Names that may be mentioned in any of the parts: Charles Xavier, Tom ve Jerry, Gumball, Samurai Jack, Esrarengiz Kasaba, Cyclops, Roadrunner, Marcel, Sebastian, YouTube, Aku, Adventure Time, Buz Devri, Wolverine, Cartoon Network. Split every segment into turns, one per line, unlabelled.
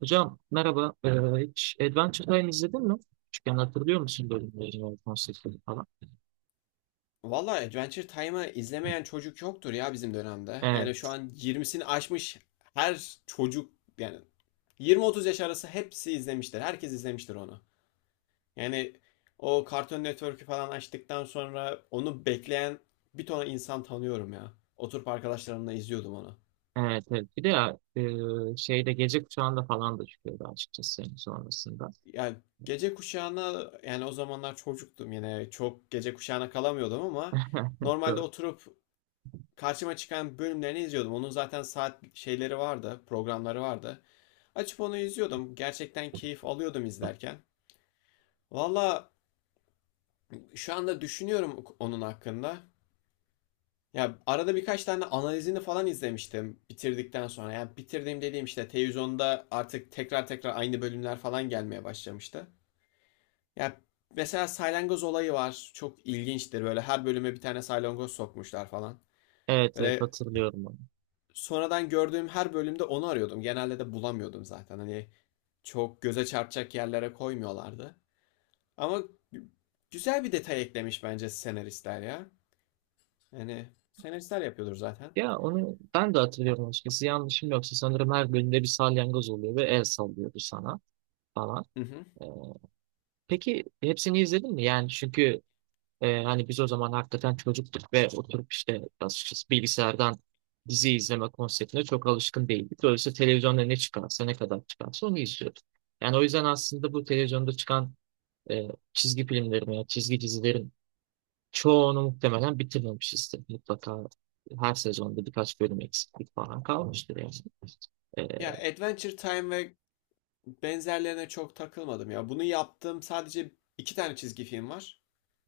Hocam merhaba. Hiç Adventure Time izledin mi? Küçükken hatırlıyor musun bölümleri, konseptleri falan?
Valla Adventure Time'ı izlemeyen çocuk yoktur ya bizim dönemde. Yani şu
Evet,
an 20'sini aşmış her çocuk, yani 20-30 yaş arası hepsi izlemiştir. Herkes izlemiştir onu. Yani o Cartoon Network'ü falan açtıktan sonra onu bekleyen bir ton insan tanıyorum ya. Oturup arkadaşlarımla izliyordum onu.
evet, evet. Bir de ya, şeyde gece kuşağında falan da çıkıyordu açıkçası senin sonrasında.
Yani gece kuşağına, yani o zamanlar çocuktum, yine çok gece kuşağına kalamıyordum ama normalde
Doğru.
oturup karşıma çıkan bölümlerini izliyordum. Onun zaten saat şeyleri vardı, programları vardı. Açıp onu izliyordum. Gerçekten keyif alıyordum izlerken. Valla şu anda düşünüyorum onun hakkında. Ya arada birkaç tane analizini falan izlemiştim bitirdikten sonra. Yani bitirdiğim dediğim işte televizyonda artık tekrar tekrar aynı bölümler falan gelmeye başlamıştı. Ya mesela salyangoz olayı var. Çok ilginçtir. Böyle her bölüme bir tane salyangoz sokmuşlar falan.
Evet, evet
Böyle
hatırlıyorum onu.
sonradan gördüğüm her bölümde onu arıyordum. Genelde de bulamıyordum zaten. Hani çok göze çarpacak yerlere koymuyorlardı. Ama güzel bir detay eklemiş bence senaristler ya. Yani senaristler yapıyordur zaten.
Ya onu ben de hatırlıyorum açıkçası. Yanlışım yoksa sanırım her bölümde bir salyangoz oluyor ve el sallıyordu sana falan.
Hı hı.
Ee, peki hepsini izledin mi? Yani çünkü hani biz o zaman hakikaten çocuktuk ve oturup işte açıkçası bilgisayardan dizi izleme konseptine çok alışkın değildik. Dolayısıyla televizyonda ne çıkarsa ne kadar çıkarsa onu izliyorduk. Yani o yüzden aslında bu televizyonda çıkan e, çizgi filmlerin veya çizgi dizilerin çoğunu muhtemelen bitirmemişizdir. Mutlaka her sezonda birkaç bölüm eksiklik falan kalmıştır yani.
Ya
Ee,
Adventure Time ve benzerlerine çok takılmadım ya. Bunu yaptığım sadece iki tane çizgi film var.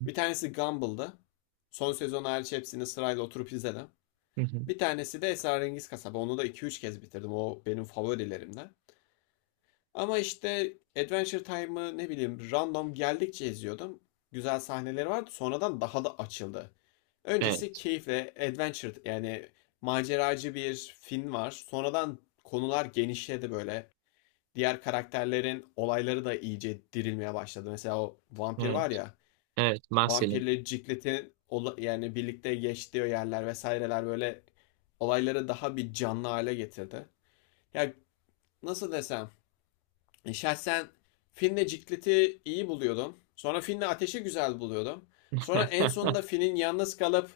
Bir tanesi Gumball'dı. Son sezon hariç hepsini sırayla oturup izledim.
hı hı.
Bir tanesi de Esrarengiz Kasaba. Onu da iki üç kez bitirdim. O benim favorilerimden. Ama işte Adventure Time'ı ne bileyim random geldikçe izliyordum. Güzel sahneleri vardı. Sonradan daha da açıldı. Öncesi
Evet,
keyifle adventure, yani maceracı bir film var. Sonradan konular genişledi böyle. Diğer karakterlerin olayları da iyice dirilmeye başladı. Mesela o vampir var
evet,
ya.
evet, Marcel'in.
Vampirle Ciclet'in, yani birlikte geçtiği yerler vesaireler, böyle olayları daha bir canlı hale getirdi. Ya, nasıl desem, şahsen Finn'le Ciklet'i iyi buluyordum. Sonra Finn'le Ateş'i güzel buluyordum. Sonra en sonunda Finn'in yalnız kalıp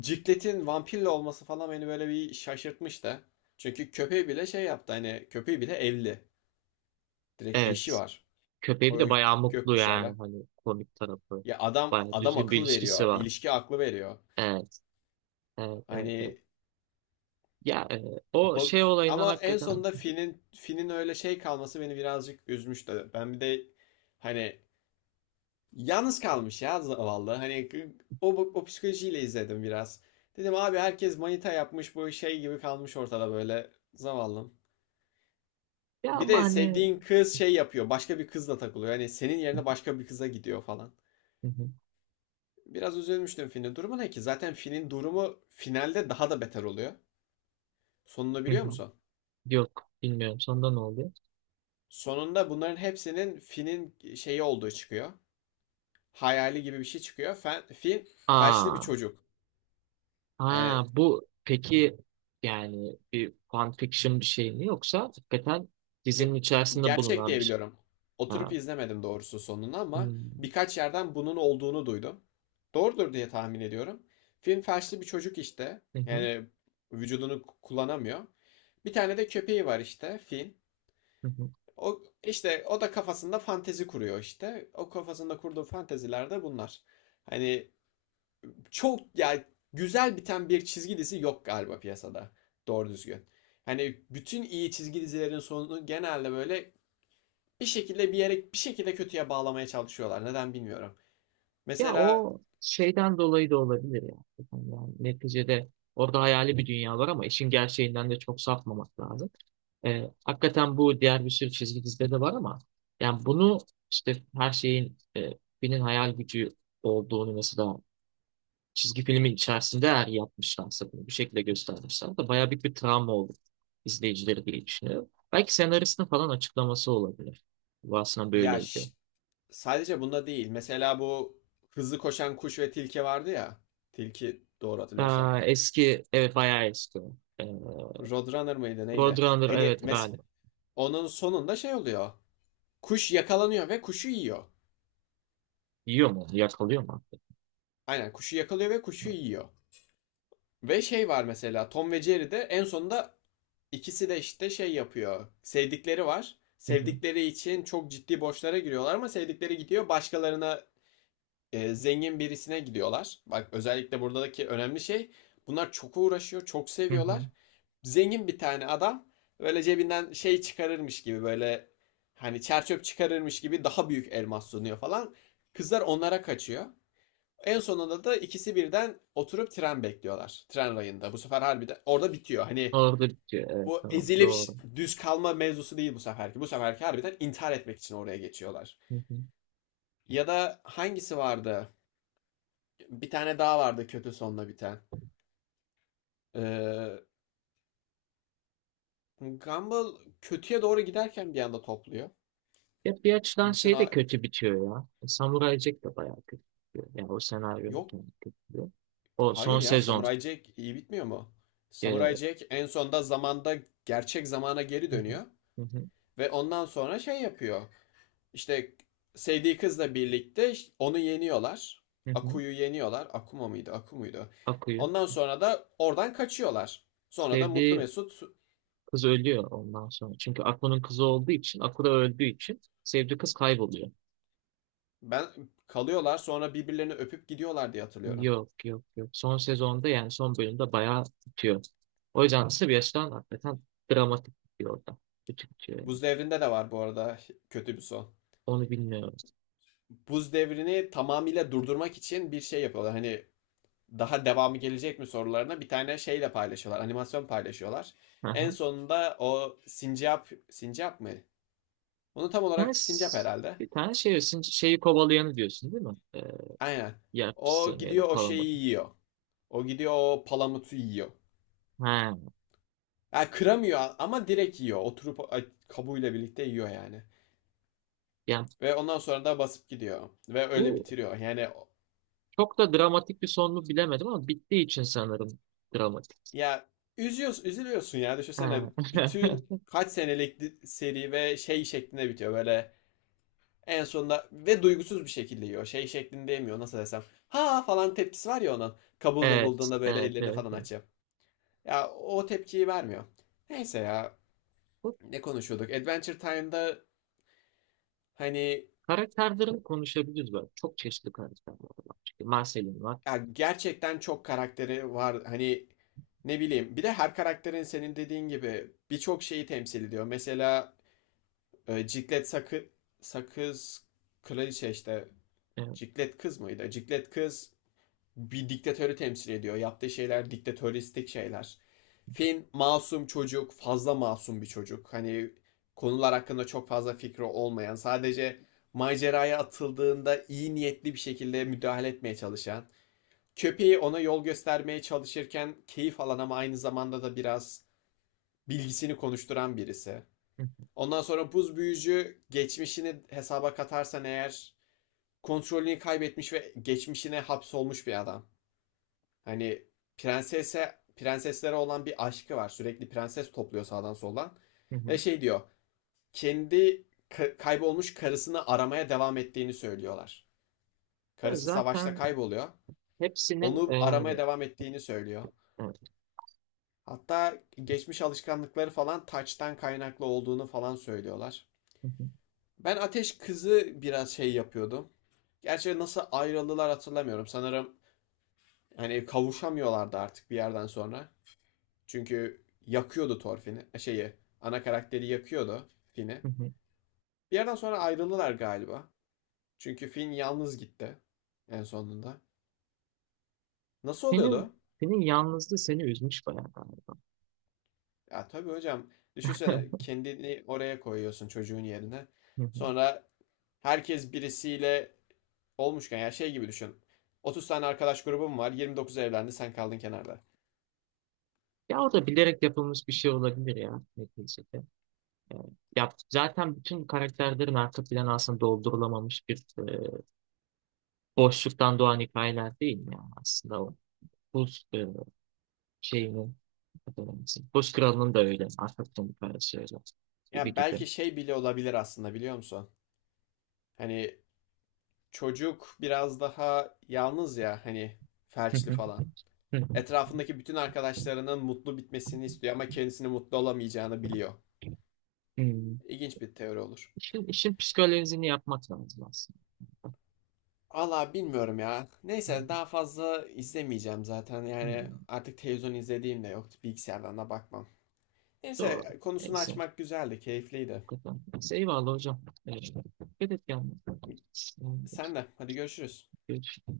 Ciklet'in vampirle olması falan beni böyle bir şaşırtmıştı. Çünkü köpeği bile şey yaptı, hani köpeği bile evli. Direkt eşi
Evet.
var.
Köpeği
O
de bayağı mutlu yani
gökkuşağıyla.
hani komik tarafı.
Ya adam
Bayağı
adam
düzgün bir
akıl
ilişkisi
veriyor.
var.
İlişki aklı veriyor.
Evet, evet, evet, evet.
Hani
Ya o şey
bak
olayından
ama en
hakikaten
sonunda Finn'in öyle şey kalması beni birazcık üzmüştü. Ben bir de, hani, yalnız kalmış ya zavallı. Hani o psikolojiyle izledim biraz. Dedim abi, herkes manita yapmış, bu şey gibi kalmış ortada böyle zavallım.
ya
Bir
ama
de
hani
sevdiğin kız şey yapıyor. Başka bir kızla takılıyor. Hani senin yerine başka bir kıza gidiyor falan.
hı hı,
Biraz üzülmüştüm, Finn'in durumu ne ki? Zaten Finn'in durumu finalde daha da beter oluyor. Sonunu
hı
biliyor
hı.
musun?
Yok bilmiyorum, sonunda ne oluyor?
Sonunda bunların hepsinin Finn'in şeyi olduğu çıkıyor. Hayali gibi bir şey çıkıyor. Finn felçli bir
Aa,
çocuk. Yani.
ha bu peki yani bir fan fiction bir şey mi yoksa hakikaten
Ya-
dizinin içerisinde
Gerçek
bulunan
diye
bir şey?
biliyorum. Oturup
Ha.
izlemedim doğrusu sonunu ama
Hmm,
birkaç yerden bunun olduğunu duydum. Doğrudur diye tahmin ediyorum. Film felçli bir çocuk işte.
hı hı,
Yani vücudunu kullanamıyor. Bir tane de köpeği var işte Finn.
hı hı.
O işte, o da kafasında fantezi kuruyor işte. O kafasında kurduğu fanteziler de bunlar. Hani çok, ya, güzel biten bir çizgi dizi yok galiba piyasada. Doğru düzgün. Hani bütün iyi çizgi dizilerin sonu genelde böyle bir şekilde bir yere, bir şekilde kötüye bağlamaya çalışıyorlar. Neden bilmiyorum.
Ya
Mesela,
o şeyden dolayı da olabilir ya. Yani neticede orada hayali bir dünya var ama işin gerçeğinden de çok sapmamak lazım. Hakikaten bu diğer bir sürü çizgi dizide de var ama yani bunu işte her şeyin birinin hayal gücü olduğunu mesela çizgi filmin içerisinde eğer yapmışlarsa bunu bir şekilde göstermişler de bayağı büyük bir travma oldu izleyicileri diye düşünüyorum. Belki senaristin falan açıklaması olabilir. Bu aslında
ya,
böyleydi.
sadece bunda değil. Mesela bu hızlı koşan kuş ve tilki vardı ya. Tilki doğru hatırlıyorsam.
Aa, eski evet bayağı eski o. Ee,
Roadrunner mıydı neydi?
Roadrunner
Hani
evet galiba.
onun sonunda şey oluyor. Kuş yakalanıyor ve kuşu yiyor.
Yiyor mu? Yakalıyor mu artık?
Aynen kuşu yakalıyor ve kuşu yiyor. Ve şey var, mesela Tom ve Jerry'de en sonunda ikisi de işte şey yapıyor. Sevdikleri var.
Hı hı.
Sevdikleri için çok ciddi borçlara giriyorlar ama sevdikleri gidiyor başkalarına, zengin birisine gidiyorlar. Bak özellikle buradaki önemli şey, bunlar çok uğraşıyor, çok
Hı hı.
seviyorlar. Zengin bir tane adam böyle cebinden şey çıkarırmış gibi, böyle hani çerçöp çıkarırmış gibi, daha büyük elmas sunuyor falan. Kızlar onlara kaçıyor. En sonunda da ikisi birden oturup tren bekliyorlar. Tren rayında. Bu sefer harbiden orada bitiyor. Hani
Orada bitiyor. Evet,
bu
tamam.
ezilip
Doğru.
düz kalma mevzusu değil bu seferki. Bu seferki harbiden intihar etmek için oraya geçiyorlar.
Hı hı.
Ya da hangisi vardı? Bir tane daha vardı kötü sonla biten. Ee, Gumball kötüye doğru giderken bir anda topluyor.
Ya bir açıdan
Bütün
şey de
a-
kötü bitiyor ya. Samurai Jack de bayağı kötü bitiyor. Yani o senaryonun
Yok,
kendi kötü bitiyor. O son
hayır ya,
sezon.
Samurai Jack iyi bitmiyor mu? Samurai
Hı
Jack en sonunda zamanda gerçek zamana geri
hı.
dönüyor
Hı hı.
ve ondan sonra şey yapıyor. İşte sevdiği kızla birlikte onu yeniyorlar.
Hı hı.
Aku'yu yeniyorlar. Akuma mıydı? Aku muydu?
Aku'yu.
Ondan sonra da oradan kaçıyorlar. Sonra da Mutlu
Sevdiği
Mesut
kız ölüyor ondan sonra. Çünkü Aku'nun kızı olduğu için, Aku da öldüğü için sevdiği kız kayboluyor.
ben kalıyorlar, sonra birbirlerini öpüp gidiyorlar diye hatırlıyorum.
Yok, yok, yok. Son sezonda yani son bölümde bayağı tutuyor. O yüzden Sebastian hakikaten dramatik tutuyor orada. Kötü tutuyor yani.
Buz Devri'nde de var bu arada kötü bir son.
Onu bilmiyorum.
Buz Devri'ni tamamıyla durdurmak için bir şey yapıyorlar. Hani daha devamı gelecek mi sorularına bir tane şeyle paylaşıyorlar. Animasyon paylaşıyorlar.
Hı
En
hı.
sonunda o sincap, sincap mı? Bunu tam
Bir tane,
olarak sincap herhalde.
bir tane şey, diyorsun, şeyi kovalayanı diyorsun değil mi?
Aynen.
Yer
O
fıstığını ya da
gidiyor o şeyi
palamudu.
yiyor. O gidiyor o palamutu yiyor.
Ha.
Yani kıramıyor ama direkt yiyor. Oturup kabuğuyla birlikte yiyor yani.
Yani
Ve ondan sonra da basıp gidiyor. Ve öyle
bu
bitiriyor. Yani.
çok da dramatik bir son mu bilemedim ama bittiği için sanırım dramatik.
Ya üzüyorsun, üzülüyorsun ya. Düşünsene
Ha.
bütün kaç senelik seri ve şey şeklinde bitiyor, böyle en sonunda, ve duygusuz bir şekilde yiyor. Şey şeklinde yemiyor, nasıl desem. Ha falan tepkisi var ya onun. Kabuğunu
Evet,
bulduğunda böyle
evet,
ellerini
evet,
falan
evet.
açıyor. Ya o tepkiyi vermiyor. Neyse, ya,
Bu
ne konuşuyorduk? Adventure Time'da, hani,
karakterlerini konuşabiliriz böyle. Çok çeşitli karakterler var. Çünkü Marcel'in var.
ya, gerçekten çok karakteri var. Hani ne bileyim, bir de her karakterin senin dediğin gibi birçok şeyi temsil ediyor. Mesela Ciklet sakız kraliçe işte. Ciklet kız mıydı? Ciklet kız bir diktatörü temsil ediyor. Yaptığı şeyler diktatöristik şeyler. Finn masum çocuk, fazla masum bir çocuk. Hani konular hakkında çok fazla fikri olmayan, sadece maceraya atıldığında iyi niyetli bir şekilde müdahale etmeye çalışan, köpeği ona yol göstermeye çalışırken keyif alan ama aynı zamanda da biraz bilgisini konuşturan birisi.
Evet.
Ondan sonra buz büyücü geçmişini hesaba katarsan eğer, kontrolünü kaybetmiş ve geçmişine hapsolmuş bir adam. Hani prenseslere olan bir aşkı var. Sürekli prenses topluyor sağdan soldan.
Hı
Ve
hı.
şey diyor. Kendi kaybolmuş karısını aramaya devam ettiğini söylüyorlar.
Ya
Karısı savaşta
zaten
kayboluyor.
hepsinin
Onu aramaya devam ettiğini söylüyor.
evet.
Hatta geçmiş alışkanlıkları falan taçtan kaynaklı olduğunu falan söylüyorlar.
Hı hı.
Ben Ateş Kızı biraz şey yapıyordum. Gerçi nasıl ayrıldılar hatırlamıyorum. Sanırım hani kavuşamıyorlardı artık bir yerden sonra. Çünkü yakıyordu Thorfinn'i. Ana karakteri yakıyordu Finn'i.
Hı hı.
Bir yerden sonra ayrıldılar galiba. Çünkü Finn yalnız gitti en sonunda. Nasıl
Senin
oluyordu?
senin yalnızlığı seni üzmüş bayağı galiba.
Ya tabii hocam, düşünsene, kendini oraya koyuyorsun çocuğun yerine.
Hı hı.
Sonra herkes birisiyle olmuşken ya, şey gibi düşün. 30 tane arkadaş grubum var. 29 evlendi, sen kaldın kenarda.
Ya o da bilerek yapılmış bir şey olabilir ya neticede. E, ya zaten bütün karakterlerin arka planı aslında doldurulamamış bir boşluktan doğan hikayeler değil mi ya aslında o buz şeyinin adı neyse. Buz kralının da öyle arka planı hikayesi öyle gibi
Ya
gibi.
belki şey bile olabilir aslında, biliyor musun? Hani çocuk biraz daha yalnız ya, hani,
Hı
felçli
hı.
falan.
Hı hı.
Etrafındaki bütün arkadaşlarının mutlu bitmesini istiyor ama kendisini mutlu olamayacağını biliyor.
Hmm.
İlginç bir teori olur.
İşin psikolojisini yapmak lazım aslında.
Valla bilmiyorum ya. Neyse, daha fazla izlemeyeceğim zaten. Yani
Hmm.
artık televizyon izlediğim de yoktu. Bilgisayardan da bakmam.
Doğru.
Neyse, konusunu
Neyse.
açmak güzeldi, keyifliydi.
Neyse, eyvallah hocam. Evet. Dikkat et kendine.
Sen de hadi, görüşürüz.
Görüşürüz.